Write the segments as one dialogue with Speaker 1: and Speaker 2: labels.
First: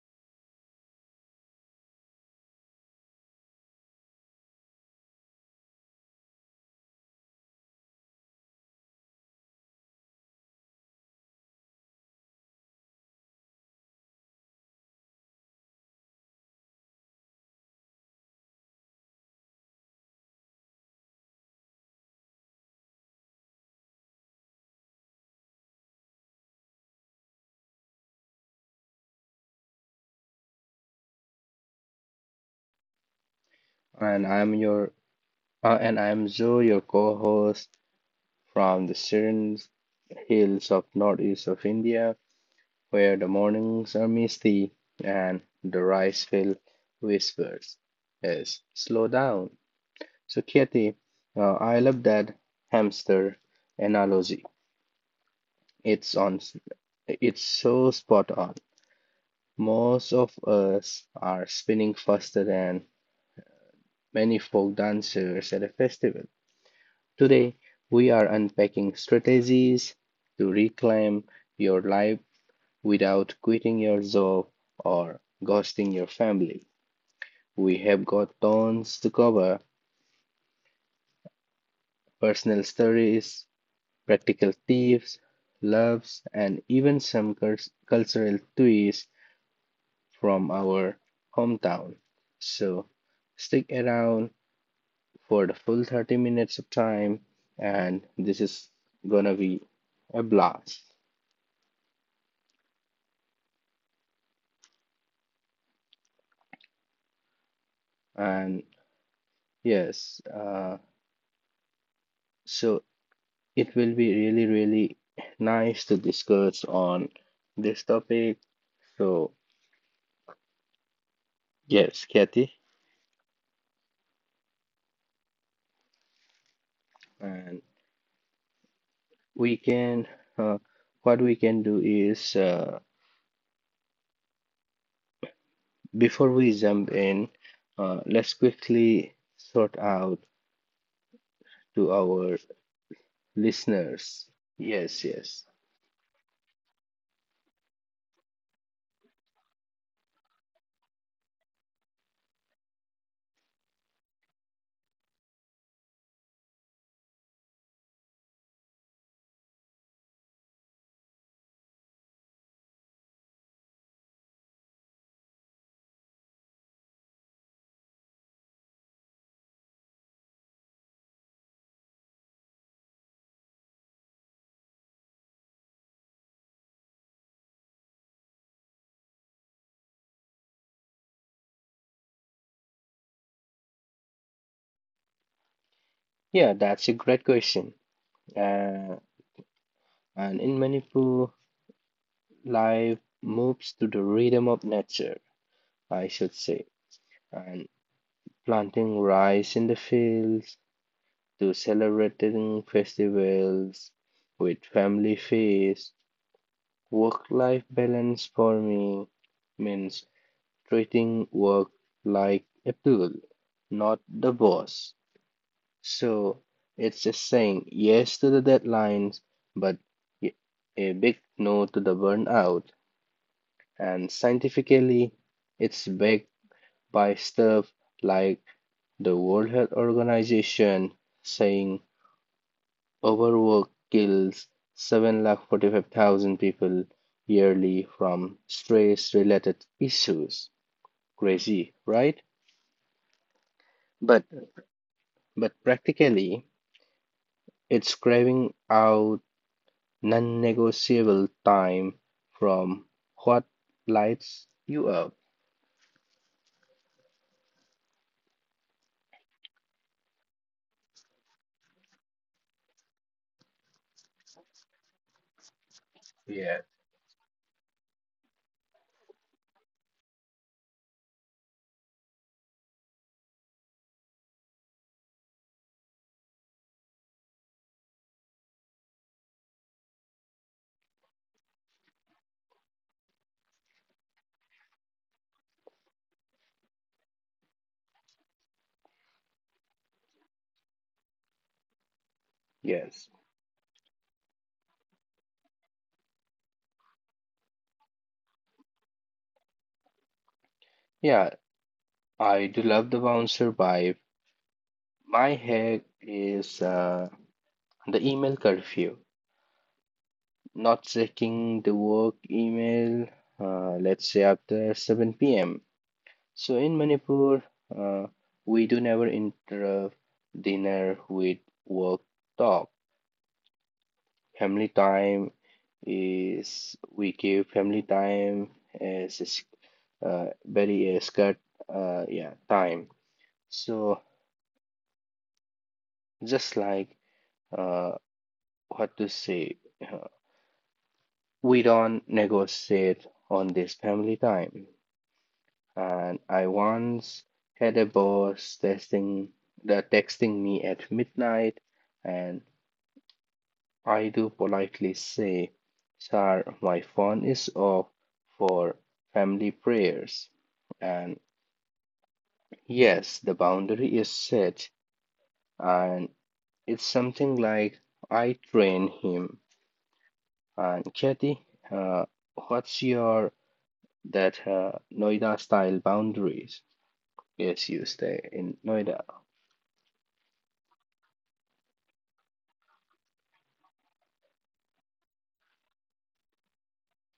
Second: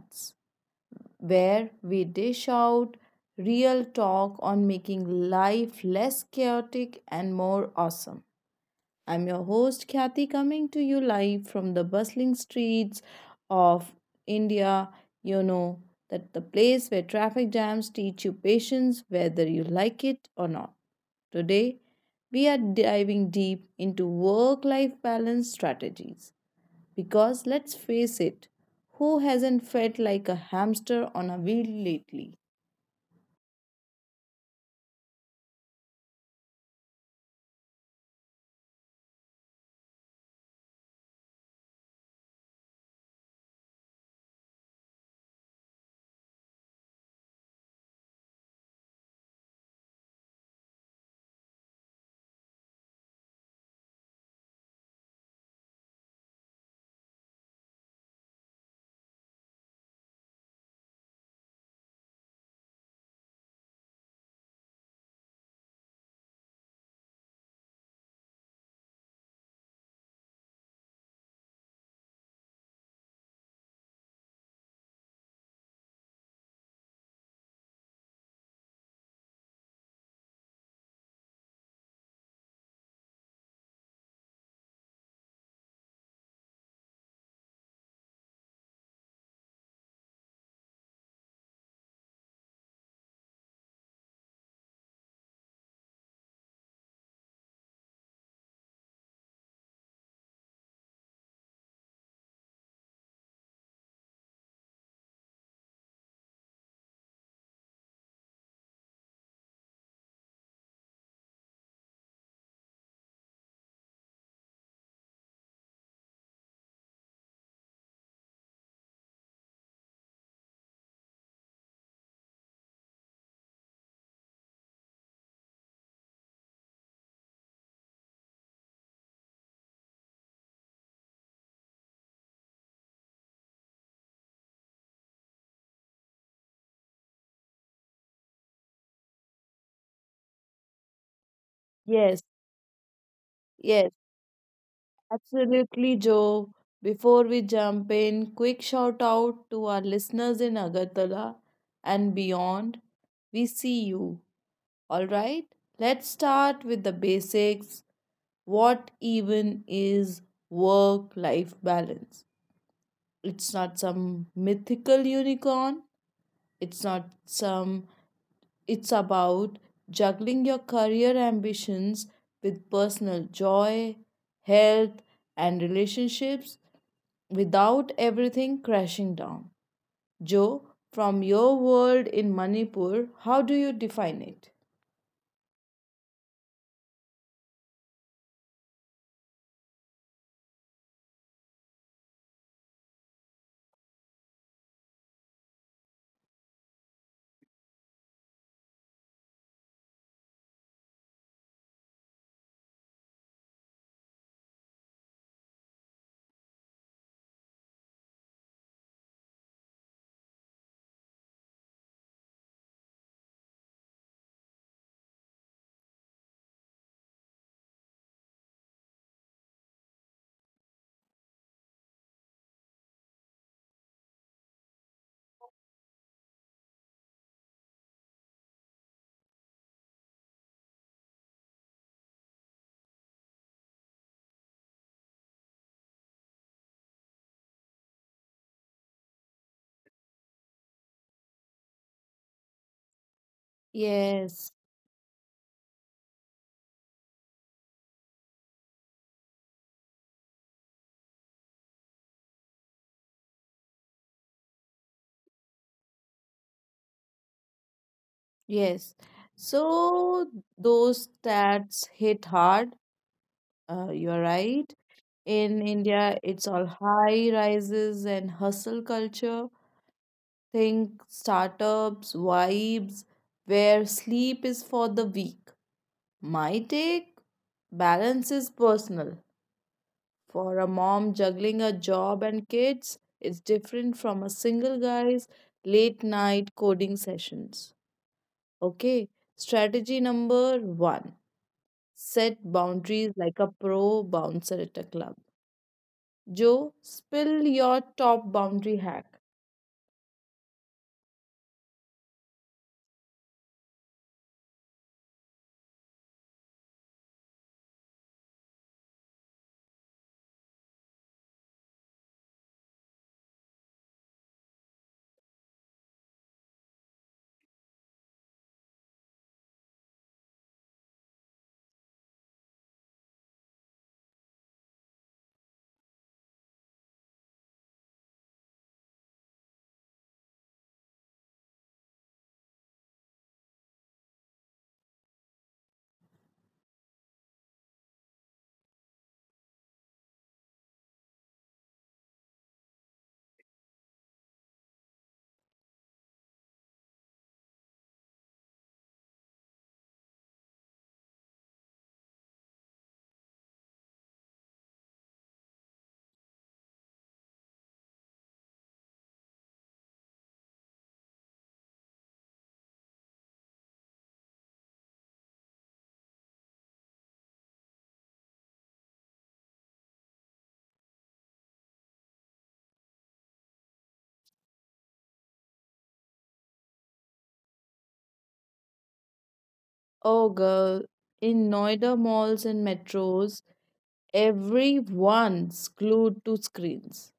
Speaker 1: Bites, where we dish out real talk on making life less chaotic and more awesome. I'm your host, Khyati, coming to you live from the bustling streets of India. You know that the place where traffic jams teach you patience, whether you like it or not. Today, we are diving deep into work life balance strategies. Because let's face it, who hasn't felt like a hamster on a wheel lately?
Speaker 2: And I'm your and I'm Zoe, your co-host from the serene hills of northeast of India, where the mornings are misty and the rice field whispers. Yes, slow down. So, Kathy, I love that hamster analogy. It's on. It's so spot on. Most of us are spinning faster than many folk dancers at a festival. Today, we are unpacking strategies to reclaim your life without quitting your job or ghosting your family. We have got tons to cover personal stories, practical tips, loves, and even some cultural twists from our hometown. So, stick around for the full 30 minutes of time, and this is gonna be a blast. And yes, so it will be really, really nice to discuss on this topic. So, yes, Kathy, and we can, uh, what we can do is, before we jump in, let's quickly sort out to
Speaker 1: Yes,
Speaker 2: our
Speaker 1: yes.
Speaker 2: listeners. Yes, yes.
Speaker 1: Absolutely, Joe. Before we jump in, quick shout out to our listeners in Agartala and beyond. We see you. All right, let's start with the basics. What even is work life balance? It's not some mythical unicorn, it's not some it's about juggling your career ambitions with personal joy, health, and relationships without everything crashing down. Joe, from your world in Manipur, how do you define it?
Speaker 2: Yeah, that's a great question. Uh, and in Manipur, life moves to the rhythm of nature, I should say. And planting rice in the fields, to celebrating festivals with family feast. Work life balance for me means treating work like a tool, not the boss. So it's just saying yes to the deadlines, but a big no to the burnout. And scientifically, it's backed by stuff like the World Health Organization saying overwork kills 745,000 people yearly from stress related issues. Crazy, right? But,
Speaker 1: Yes,
Speaker 2: but practically, it's craving out non negotiable time from what lights you up.
Speaker 1: yes. So those stats hit hard. You're right. In India, it's
Speaker 2: Yeah,
Speaker 1: all high rises and hustle culture. Think startups, vibes, where sleep is for the weak. My take, balance is personal. For a mom juggling a job and kids, it's different from a single guy's late night coding sessions. Okay, strategy number one, set
Speaker 2: yes.
Speaker 1: boundaries like a pro bouncer at a club. Joe, spill your top boundary hack.
Speaker 2: Yeah, I do love the bouncer vibe. My hack is the email curfew. Not checking the work email, let's say after 7 p.m. So in Manipur, uh, we do never interrupt dinner with work talk. Family time is we give family time as a very scarce yeah time. So just like uh, what to say, uh, we don't negotiate on this family time. And I once had a boss texting me at midnight, and I do politely say, "Sir, my phone is off for family prayers." And yes, the boundary is set, and it's something like I train him. And Kathy, uh, what's your that Noida style boundaries? Yes, you stay in Noida.
Speaker 1: Oh, girl, in Noida malls and metros, everyone's glued to screens.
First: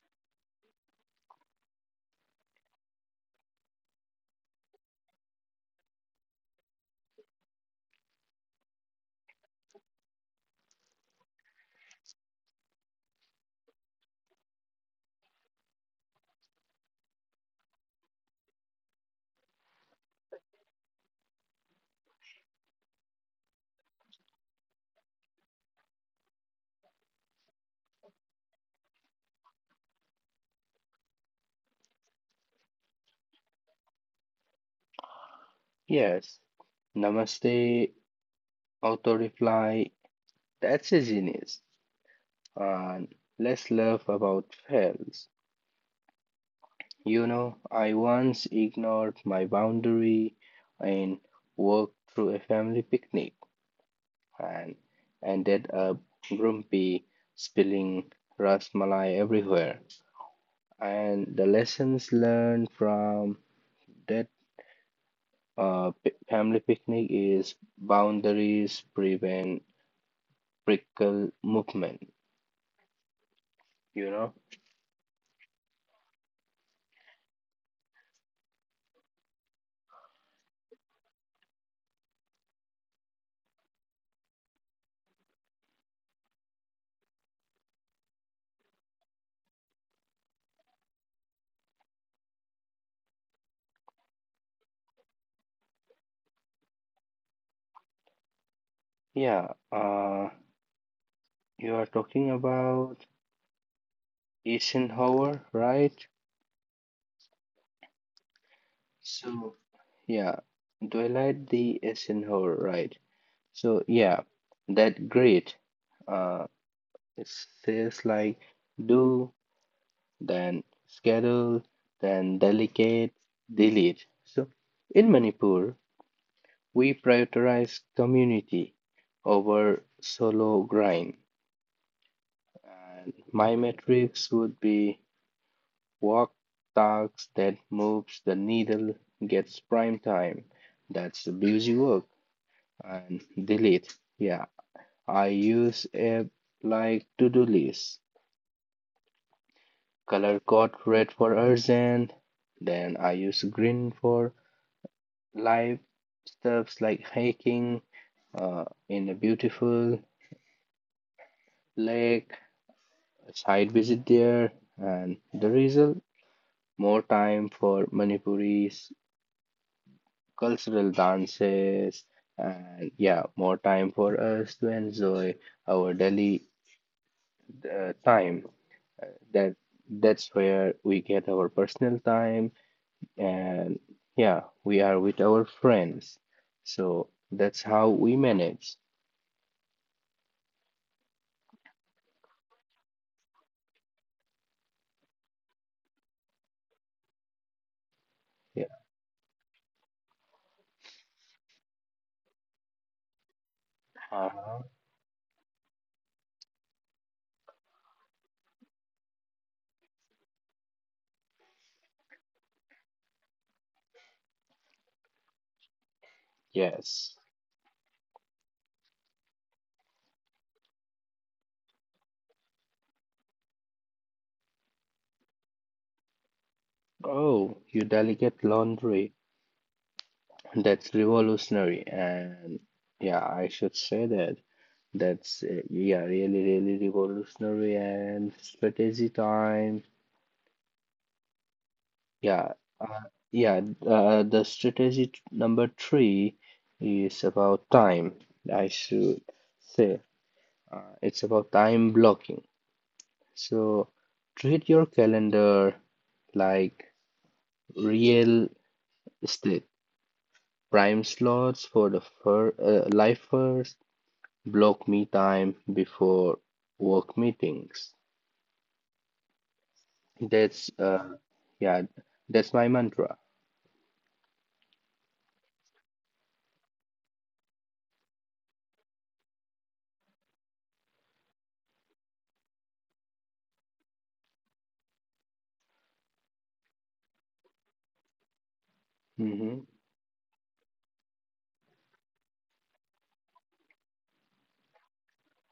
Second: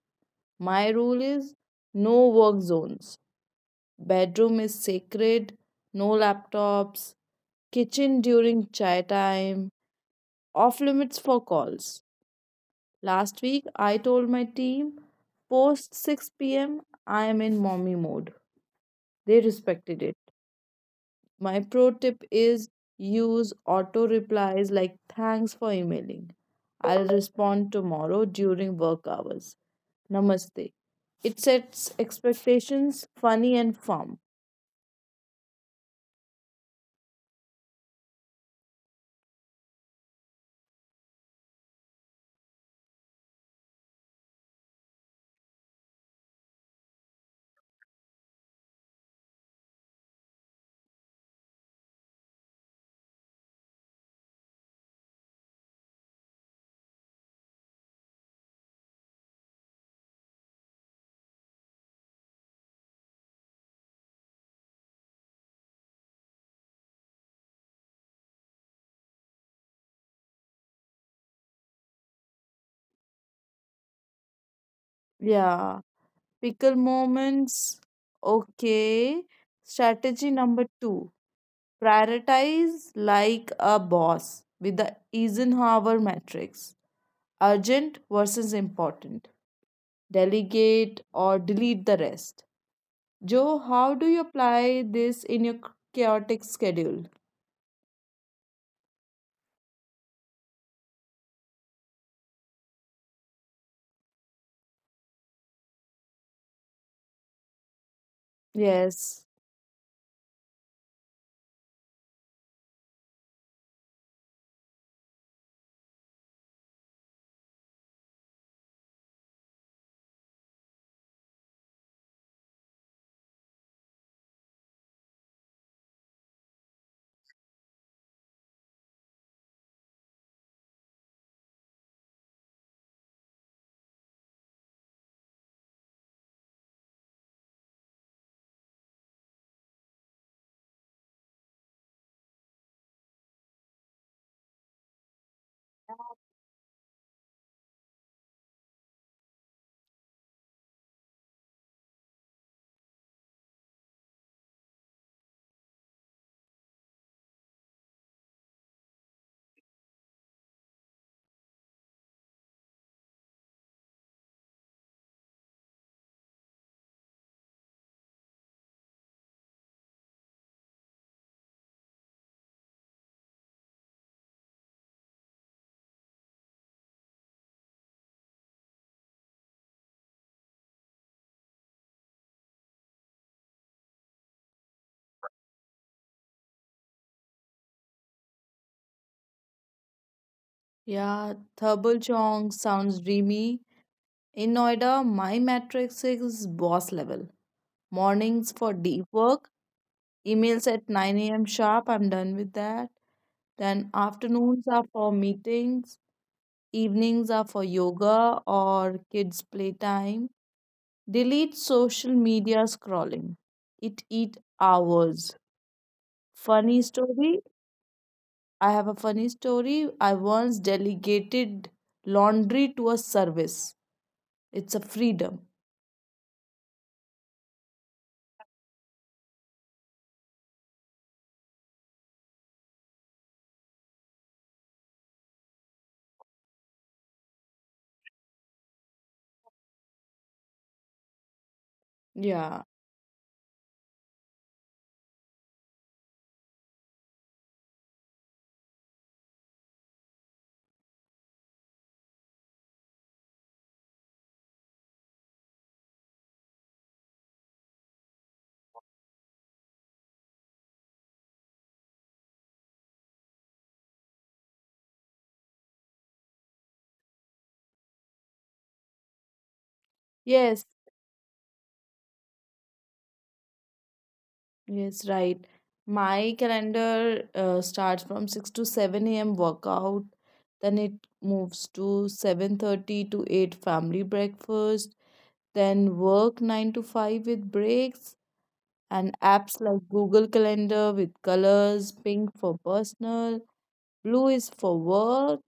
Speaker 1: My rule is no work zones. Bedroom is sacred, no laptops, kitchen during chai time, off limits for calls. Last week, I told my team post 6 p.m., I am in mommy mode. They respected it. My pro tip is use auto replies like thanks for emailing. I'll respond tomorrow during work hours. Namaste. It sets expectations, funny and firm.
Speaker 2: Yes, namaste, auto reply. That's a genius. And let's laugh about fails. You know, I once ignored my boundary and walked through a family picnic and ended up grumpy, spilling rasmalai everywhere. And the lessons learned from that family picnic is boundaries prevent prickle movement, you know?
Speaker 1: Yeah. Pickle moments. Okay. Strategy number two, prioritize like a boss with the Eisenhower matrix, urgent versus important. Delegate or delete the rest. Joe, how do you apply this in your chaotic schedule?
Speaker 2: Yeah, you are talking about Eisenhower, right?
Speaker 1: Yes.
Speaker 2: So, yeah, Twilight the Eisenhower, right? So, yeah, that great. Uh, it says like do, then schedule, then delegate, delete. So, in Manipur, we prioritize community over solo grind. And my metrics would be work tasks that moves the needle gets prime time. That's the busy work. And delete. Yeah. I use app like to-do list. Color code red for urgent. Then I use green for live stuffs like hiking in a beautiful lake, a side visit there, and the result more time for Manipuris cultural dances, and yeah, more time for us to enjoy our daily time. That that's where we get our personal time, and yeah, we are with our friends. So that's how we manage.
Speaker 1: Yeah, Thurbal Chong sounds dreamy. In Noida, my matrix is boss level. Mornings
Speaker 2: Yeah.
Speaker 1: for deep work, emails at 9 a.m. sharp, I'm done with that. Then
Speaker 2: Uh-huh.
Speaker 1: afternoons are for meetings, evenings are for yoga or kids' playtime. Delete social media scrolling. It eat hours. Funny
Speaker 2: Yes.
Speaker 1: story, I have a funny story. I once delegated laundry to a service. It's a freedom.
Speaker 2: Oh, you delicate laundry. That's revolutionary, and yeah, I should say that that's yeah, really, really revolutionary and strategy time. Yeah,
Speaker 1: Yeah.
Speaker 2: uh, yeah. The number three is about time. I should say it's about time blocking. So treat your calendar like real estate prime slots for the fir lifers block me time before work meetings.
Speaker 1: Yes.
Speaker 2: That's Yeah, that's my mantra.
Speaker 1: Yes, right. My calendar starts from 6 to 7 a.m. workout. Then it moves to 7:30 to 8 family breakfast, then work 9 to 5 with breaks, and apps
Speaker 2: Hmm.
Speaker 1: like Google Calendar with colors, pink for personal, blue is for work.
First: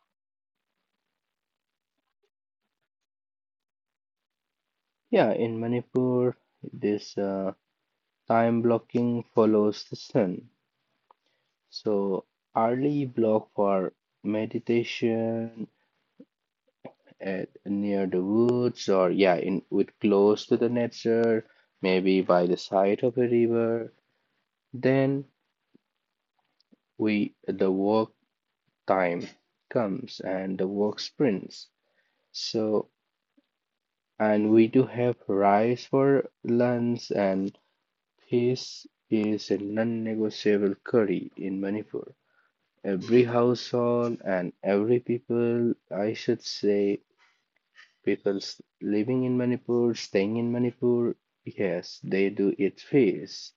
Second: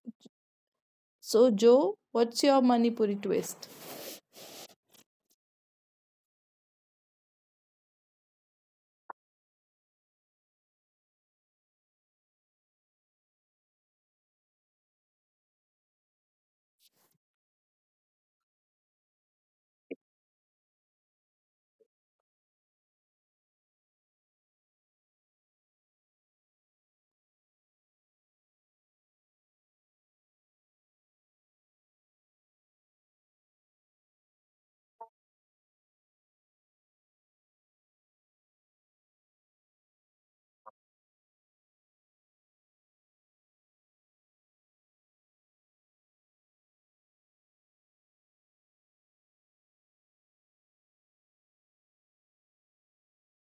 Speaker 1: So, Joe, what's your Manipuri twist?
Speaker 2: Yeah, in Manipur, this time blocking follows the sun. So early block for meditation at near the woods, or yeah, in with close to the nature, maybe by the side of a river. Then we the work time comes and the work sprints. So, and we do have rice for lunch, and fish is a non-negotiable curry in Manipur. Every household and every people, I should say, living in Manipur, staying in Manipur, yes, they do eat fish,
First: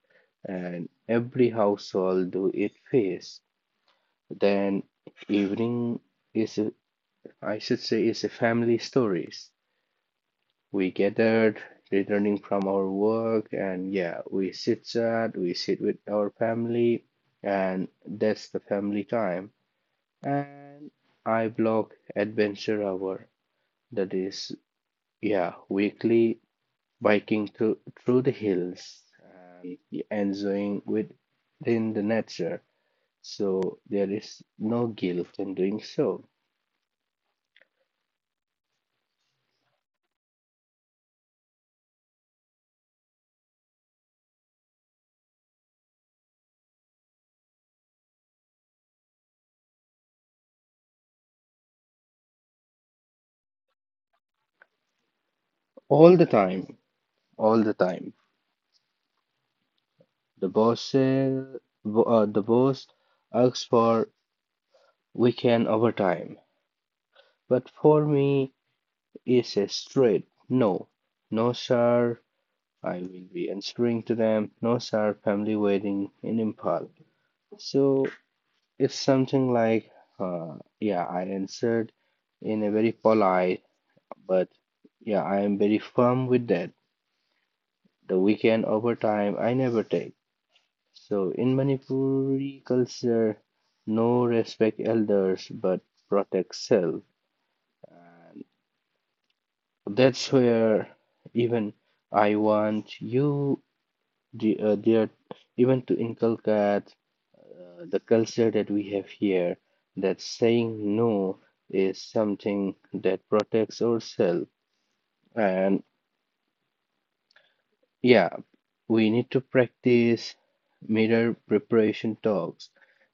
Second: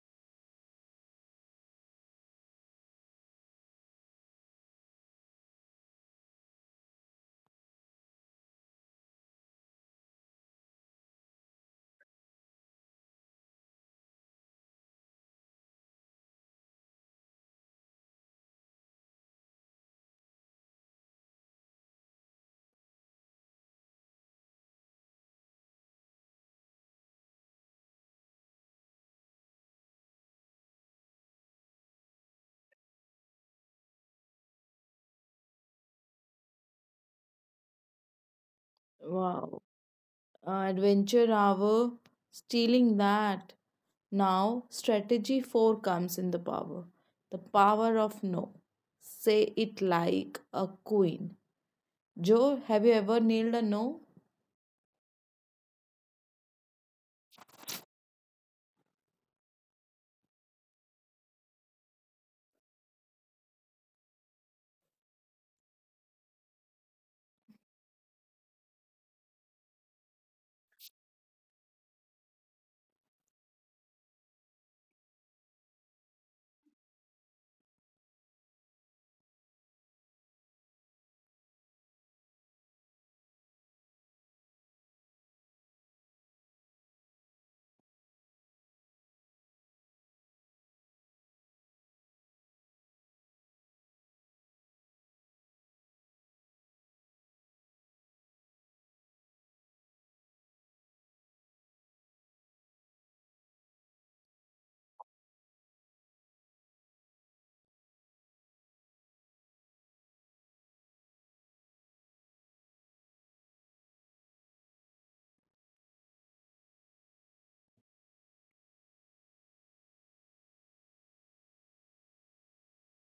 Speaker 2: and every household do eat fish. Then evening is, a, I should say, is a family stories. We gathered, returning from our work, and yeah, we sit with our family, and that's the family time. And I block adventure hour, that is, yeah, weekly biking through the hills and enjoying within the nature. So there is no guilt in doing so.
Speaker 1: Wow. Adventure hour, stealing that. Now, strategy 4 comes in, the power. The power of no. Say it like a queen. Joe, have you ever nailed a no?
Speaker 2: All the time, all the time. The boss says, the boss asks for we can overtime. But for me, it's a straight no. No, sir. I will be answering to them. No, sir. Family wedding in Impal. So it's something like, yeah, I answered in a very polite, but yeah, I am very firm with that. The weekend overtime I never take. So in Manipuri culture, no respect elders but protect self. That's where even I want you the, there even to inculcate the culture that we have here that saying no is something that protects ourselves and yeah, we need to practice mirror preparation talks.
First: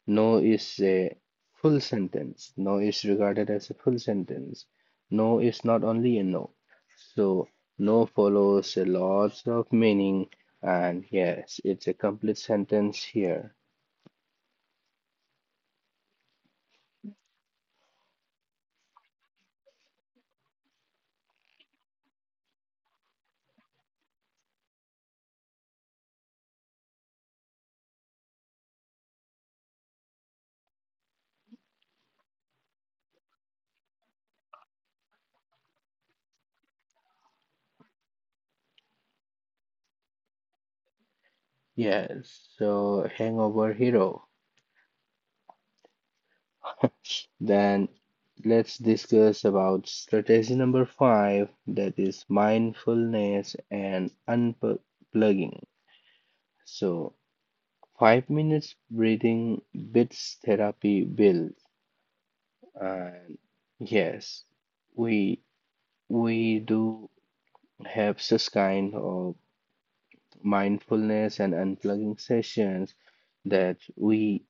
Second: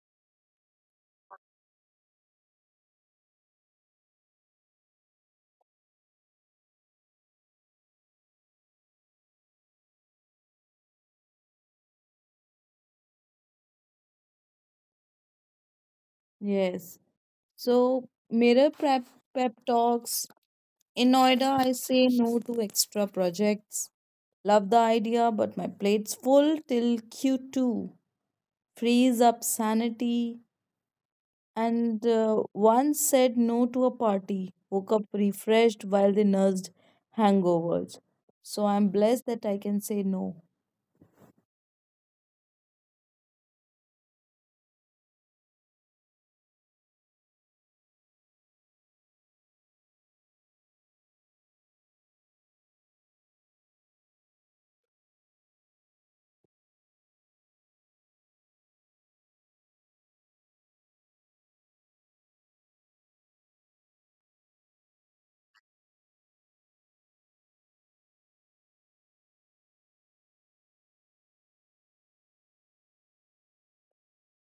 Speaker 2: No is a full sentence. No is regarded as a full sentence. No is not only a no. So, no follows a lot of meaning, and yes, it's a complete sentence here.
Speaker 1: Yes. So, mirror prep, pep talks. In Noida, I say no to extra projects. Love the idea, but my plate's full till Q2. Freeze up sanity, and once said no to a party, woke up refreshed while they nursed hangovers. So I'm blessed that I can say no.
Speaker 2: Yes, so hangover hero. Then let's discuss about strategy number five, that is mindfulness and unplugging. So, 5 minutes breathing bits therapy build, and yes, we we do have such kind of mindfulness and unplugging sessions that we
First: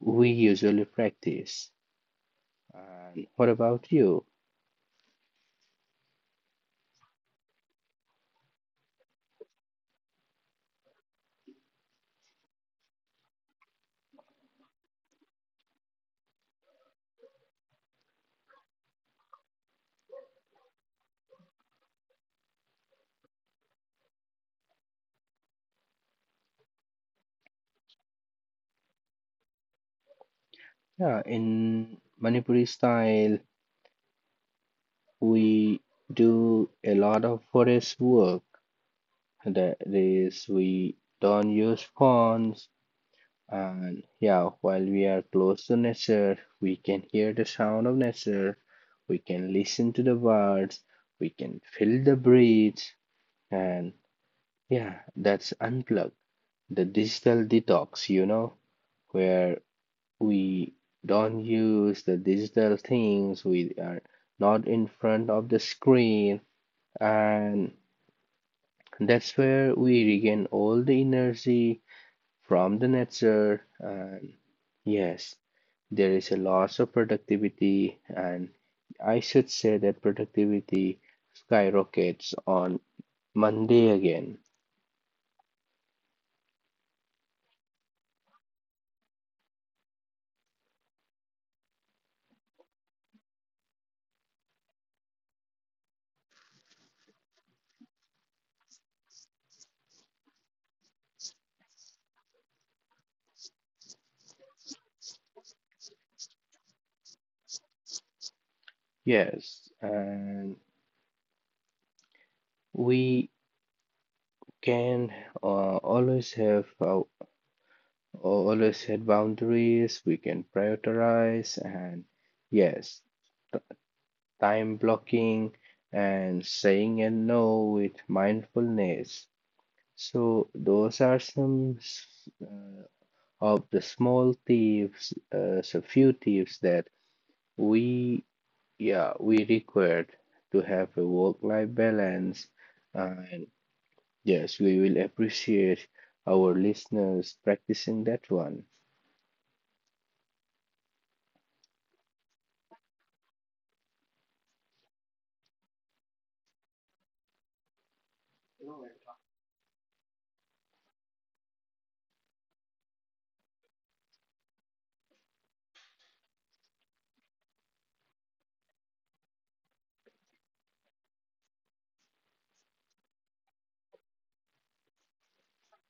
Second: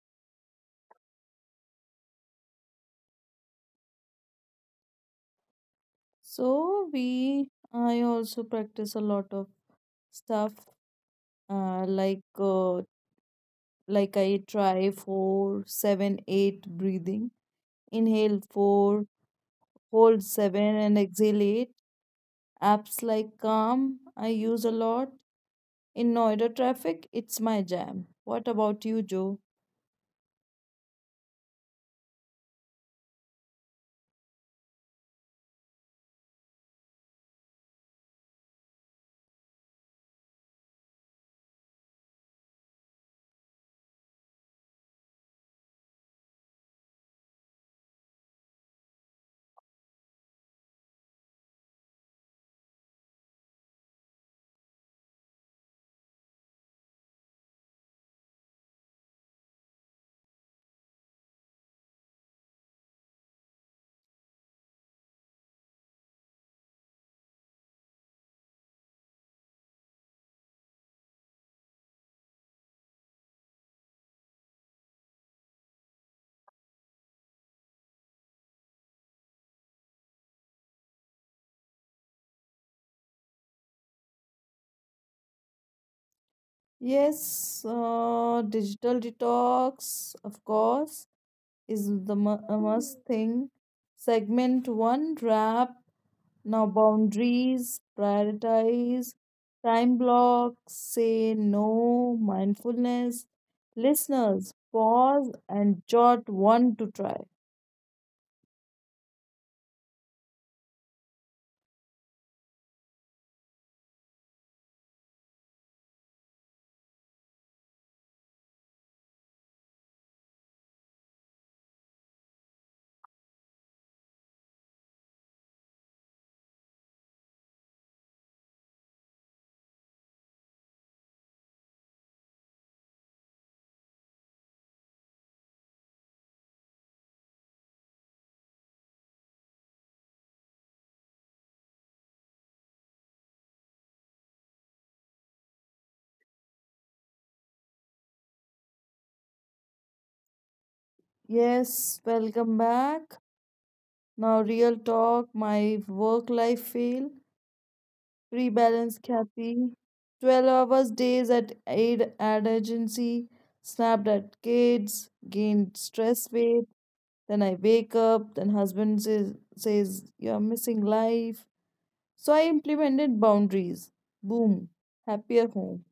Speaker 2: we usually practice. And what about you?
Speaker 1: So I also practice a lot of stuff uh, like uh, like I try four, seven, eight breathing. Inhale four, hold seven, and exhale eight. Apps like Calm I use a lot. In Noida traffic, it's my jam. What about you, Joe?
Speaker 2: Yeah, in Manipuri style, we do a lot of forest work. That is, we don't use phones, and yeah, while we are close to nature, we can hear the sound of nature, we can listen to the birds, we can feel the breeze, and yeah, that's unplugged. The digital detox, you know, where we don't use the digital things, we are not in front of the screen, and that's where we regain all the energy from the nature. And yes, there is a loss of productivity, and I should say that productivity skyrockets on Monday again.
Speaker 1: Yes, digital detox, of course, is a must thing. Segment one wrap. Now, boundaries, prioritize, time blocks, say no, mindfulness. Listeners, pause and jot one to try.
Speaker 2: Yes, and we can uh, always have uh, always set boundaries, we can prioritize, and yes, time blocking and saying a no with mindfulness. So, those are some of the small tips, so few tips that we, yeah, we required to have a work-life balance. And yes, we will appreciate our listeners practicing that one.
Speaker 1: Yes, welcome back. Now, real talk, my work life fail. Rebalance Kathy, 12 hours days at aid ad agency, snapped at kids, gained stress weight. Then I wake up, then husband says, you're missing life. So I implemented boundaries. Boom, happier home.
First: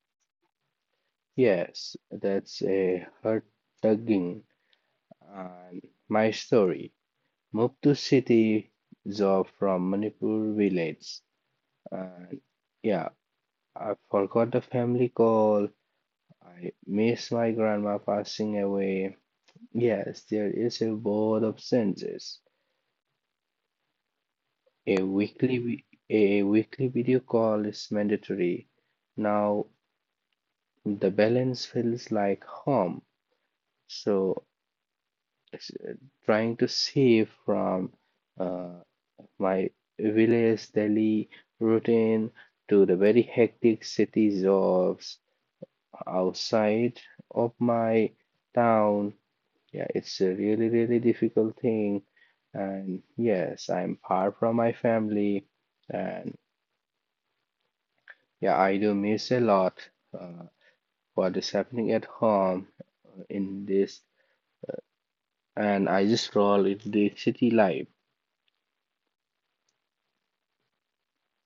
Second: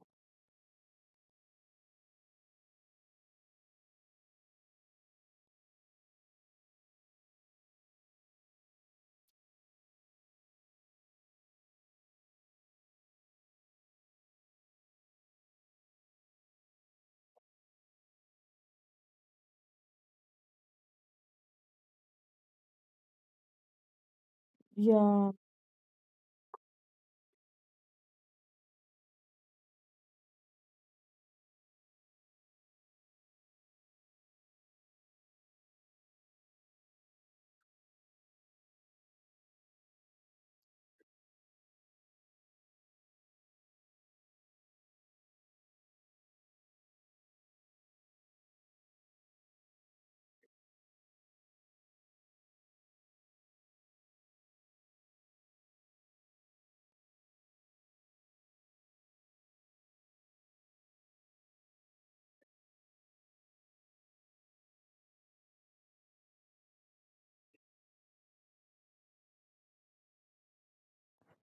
Speaker 2: Yes, that's a heart tugging and my story. Moved to city job from Manipur village, and yeah, I forgot the family call. I miss my grandma passing away. Yes, there is a board of senses. A
Speaker 1: Yeah,
Speaker 2: weekly vi- a weekly video call is mandatory. Now the balance feels like home. So trying to save from uh, my village daily routine to the very hectic cities of outside of my town. Yeah, it's a really, really difficult thing. And yes, I'm far from my family. And yeah, I do miss a lot uh, what is happening at home in this. And I just roll in the city life.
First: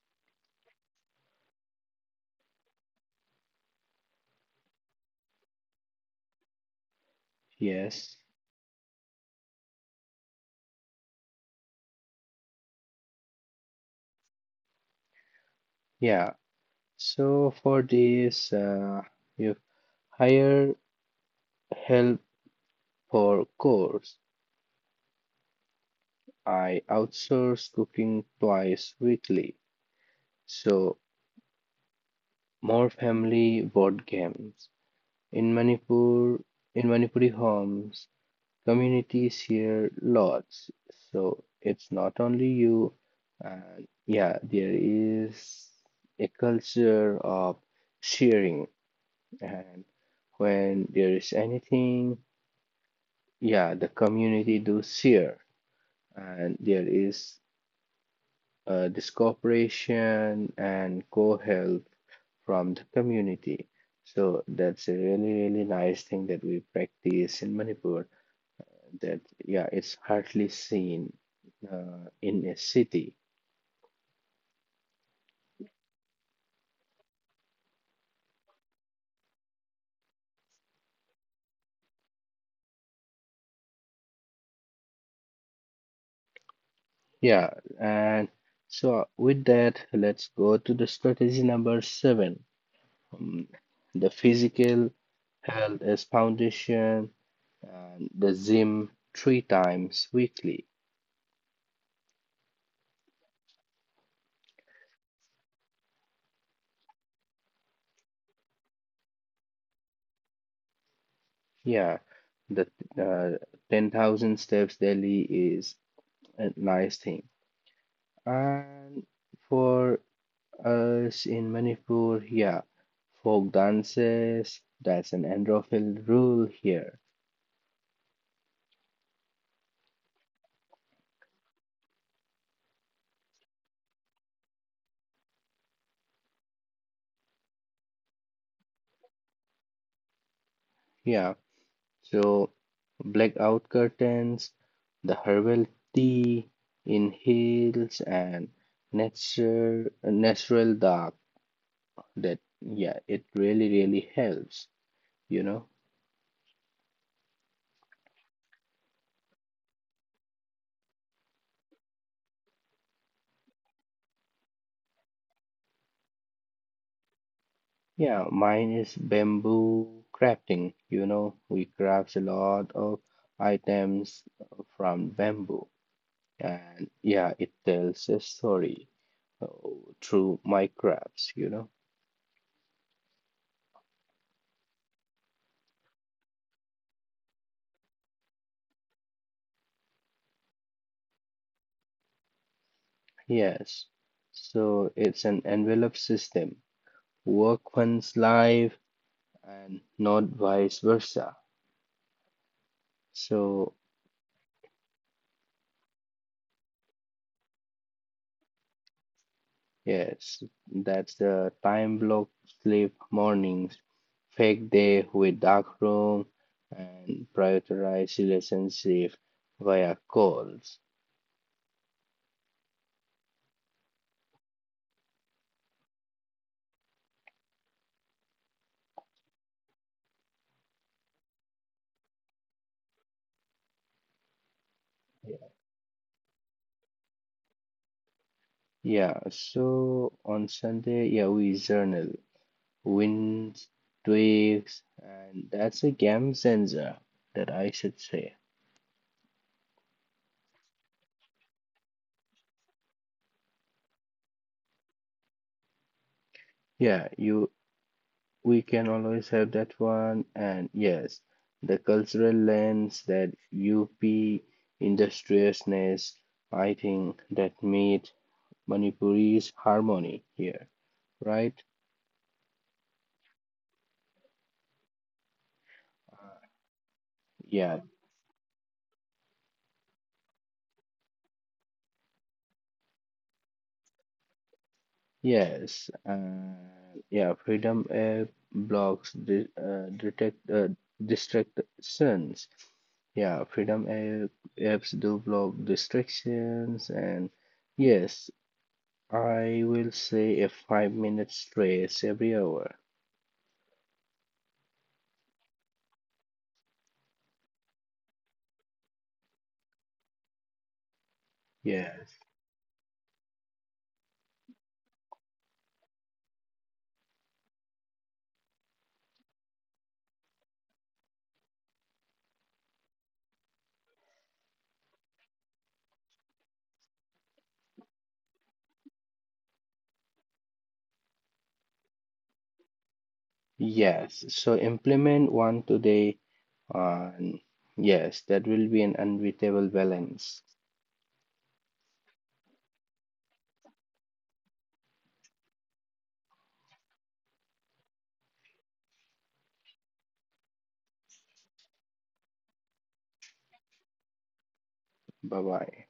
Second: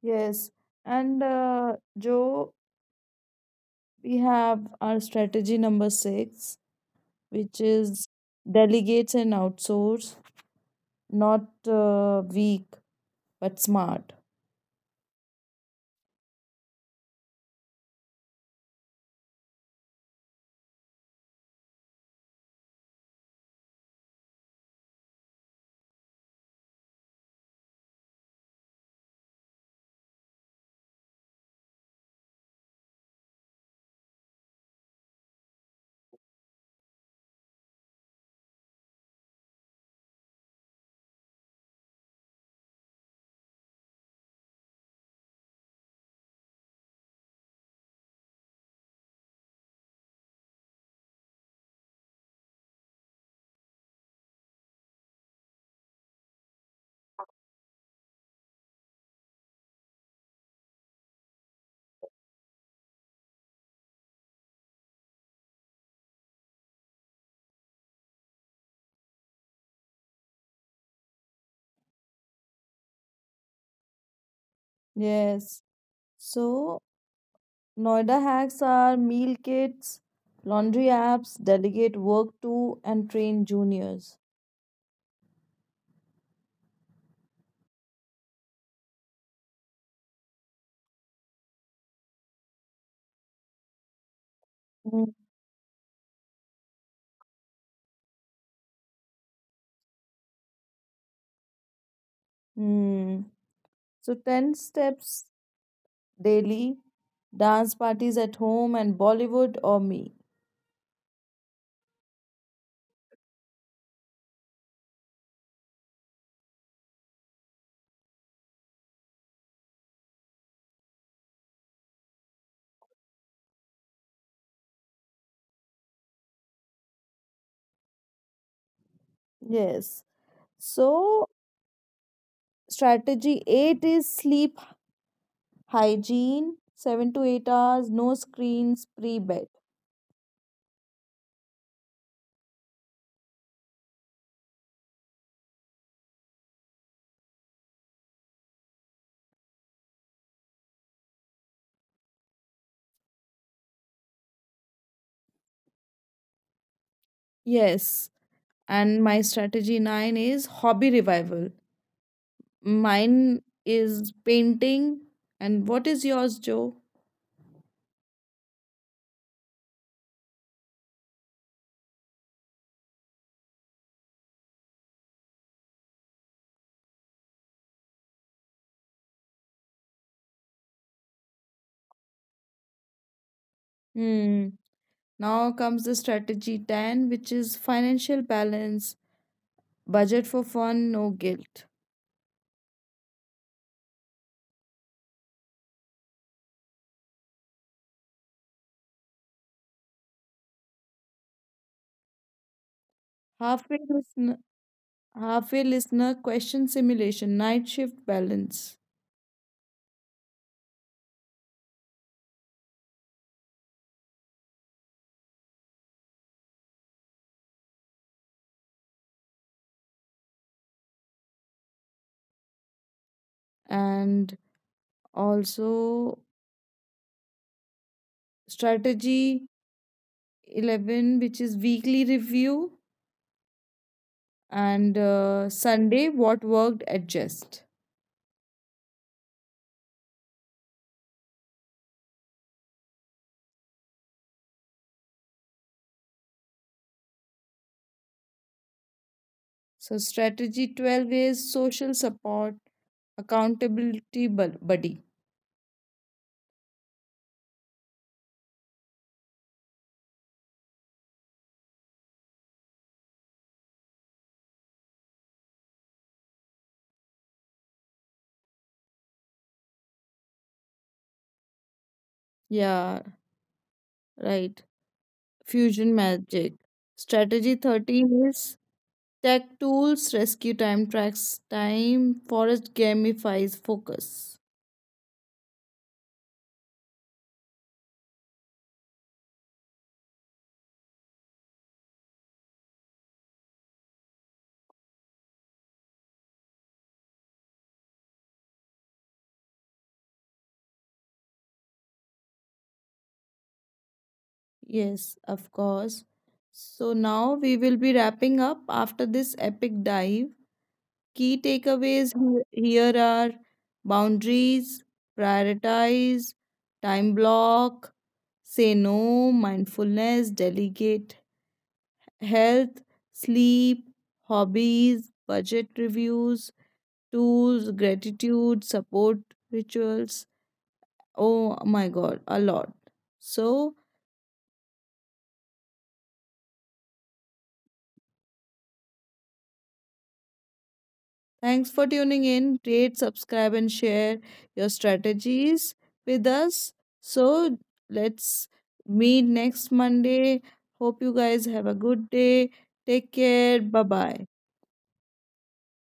Speaker 1: yes. And Joe, we have our strategy number six, which is
Speaker 2: Yes.
Speaker 1: delegates and outsource, not weak, but smart.
Speaker 2: Yeah, so for this, you hire help for course. I outsource cooking twice weekly. So more family board games. In Manipur, in Manipuri homes, communities share lots. So it's not only you. And yeah, there is a culture of sharing, and when there is anything, yeah, the community do share, and there is this cooperation and co-help from the community. So that's a really, really nice thing that we practice in Manipur, that yeah, it's hardly seen in a city.
Speaker 1: Yes. So, Noida hacks are meal kits, laundry apps, delegate work to, and train juniors.
Speaker 2: Yeah, and so with that let's go to the strategy number seven. Um, the physical
Speaker 1: Mm.
Speaker 2: health as foundation and the gym three times weekly.
Speaker 1: Hmm. So, 10 steps daily, dance parties at home, and Bollywood or me.
Speaker 2: Yeah, the uh, 10,000 steps daily is a nice thing. And for us in Manipur, yeah, folk dances, that's an Androphil rule here.
Speaker 1: Yes. So, strategy 8 is sleep hygiene, 7 to 8 hours, no screens pre bed.
Speaker 2: Yeah, so blackout curtains, the herbal tea, inhales, and nature, natural dark, that yeah, it really, really helps, you know.
Speaker 1: Yes. And my strategy 9 is hobby revival. Mine is painting. And what is yours, Joe?
Speaker 2: Yeah, mine is bamboo crafting, you know, we crafts a lot of items from bamboo, and yeah, it tells a story uh, through my crafts, you know.
Speaker 1: Hmm. Now comes the strategy 10, which is financial balance, budget for fun, no guilt.
Speaker 2: Yes, so it's an envelope system, work one's life and not vice versa.
Speaker 1: Halfway
Speaker 2: So
Speaker 1: listener, question simulation, night shift balance.
Speaker 2: yes, that's the time block sleep mornings, fake day with dark room, and prioritize relationship via calls.
Speaker 1: And also strategy 11, which is weekly review, and Sunday, what worked, adjust.
Speaker 2: Yeah, so on Sunday, yeah, we journal wins, tweaks, and that's a game sensor that I should say.
Speaker 1: So, strategy 12 is social support, accountability buddy.
Speaker 2: Yeah, you we can always have that one. And yes, the cultural lens, that UP industriousness, I think that made Manipuri's harmony here, right?
Speaker 1: Yeah, right. Fusion magic. Strategy
Speaker 2: Yeah,
Speaker 1: 13 is tech tools, rescue time tracks time, forest gamifies focus.
Speaker 2: yes, yeah, freedom app blocks the detect distractions. Yeah, freedom app, Apps do block distractions, and yes, I will say a 5 minutes race every hour.
Speaker 1: Yes, of course. So now we will be wrapping up after this epic dive. Key takeaways
Speaker 2: Yes.
Speaker 1: here are boundaries, prioritize, time block, say no, mindfulness, delegate, health, sleep, hobbies, budget reviews, tools, gratitude, support rituals. Oh my god, a lot. So,
Speaker 2: Yes. So implement one today. And yes, that will be an unbeatable balance.
Speaker 1: thanks for tuning in. Rate, subscribe, and share your strategies with us. So, let's meet next Monday. Hope you guys have a good day. Take care. Bye bye.
Speaker 2: Bye bye.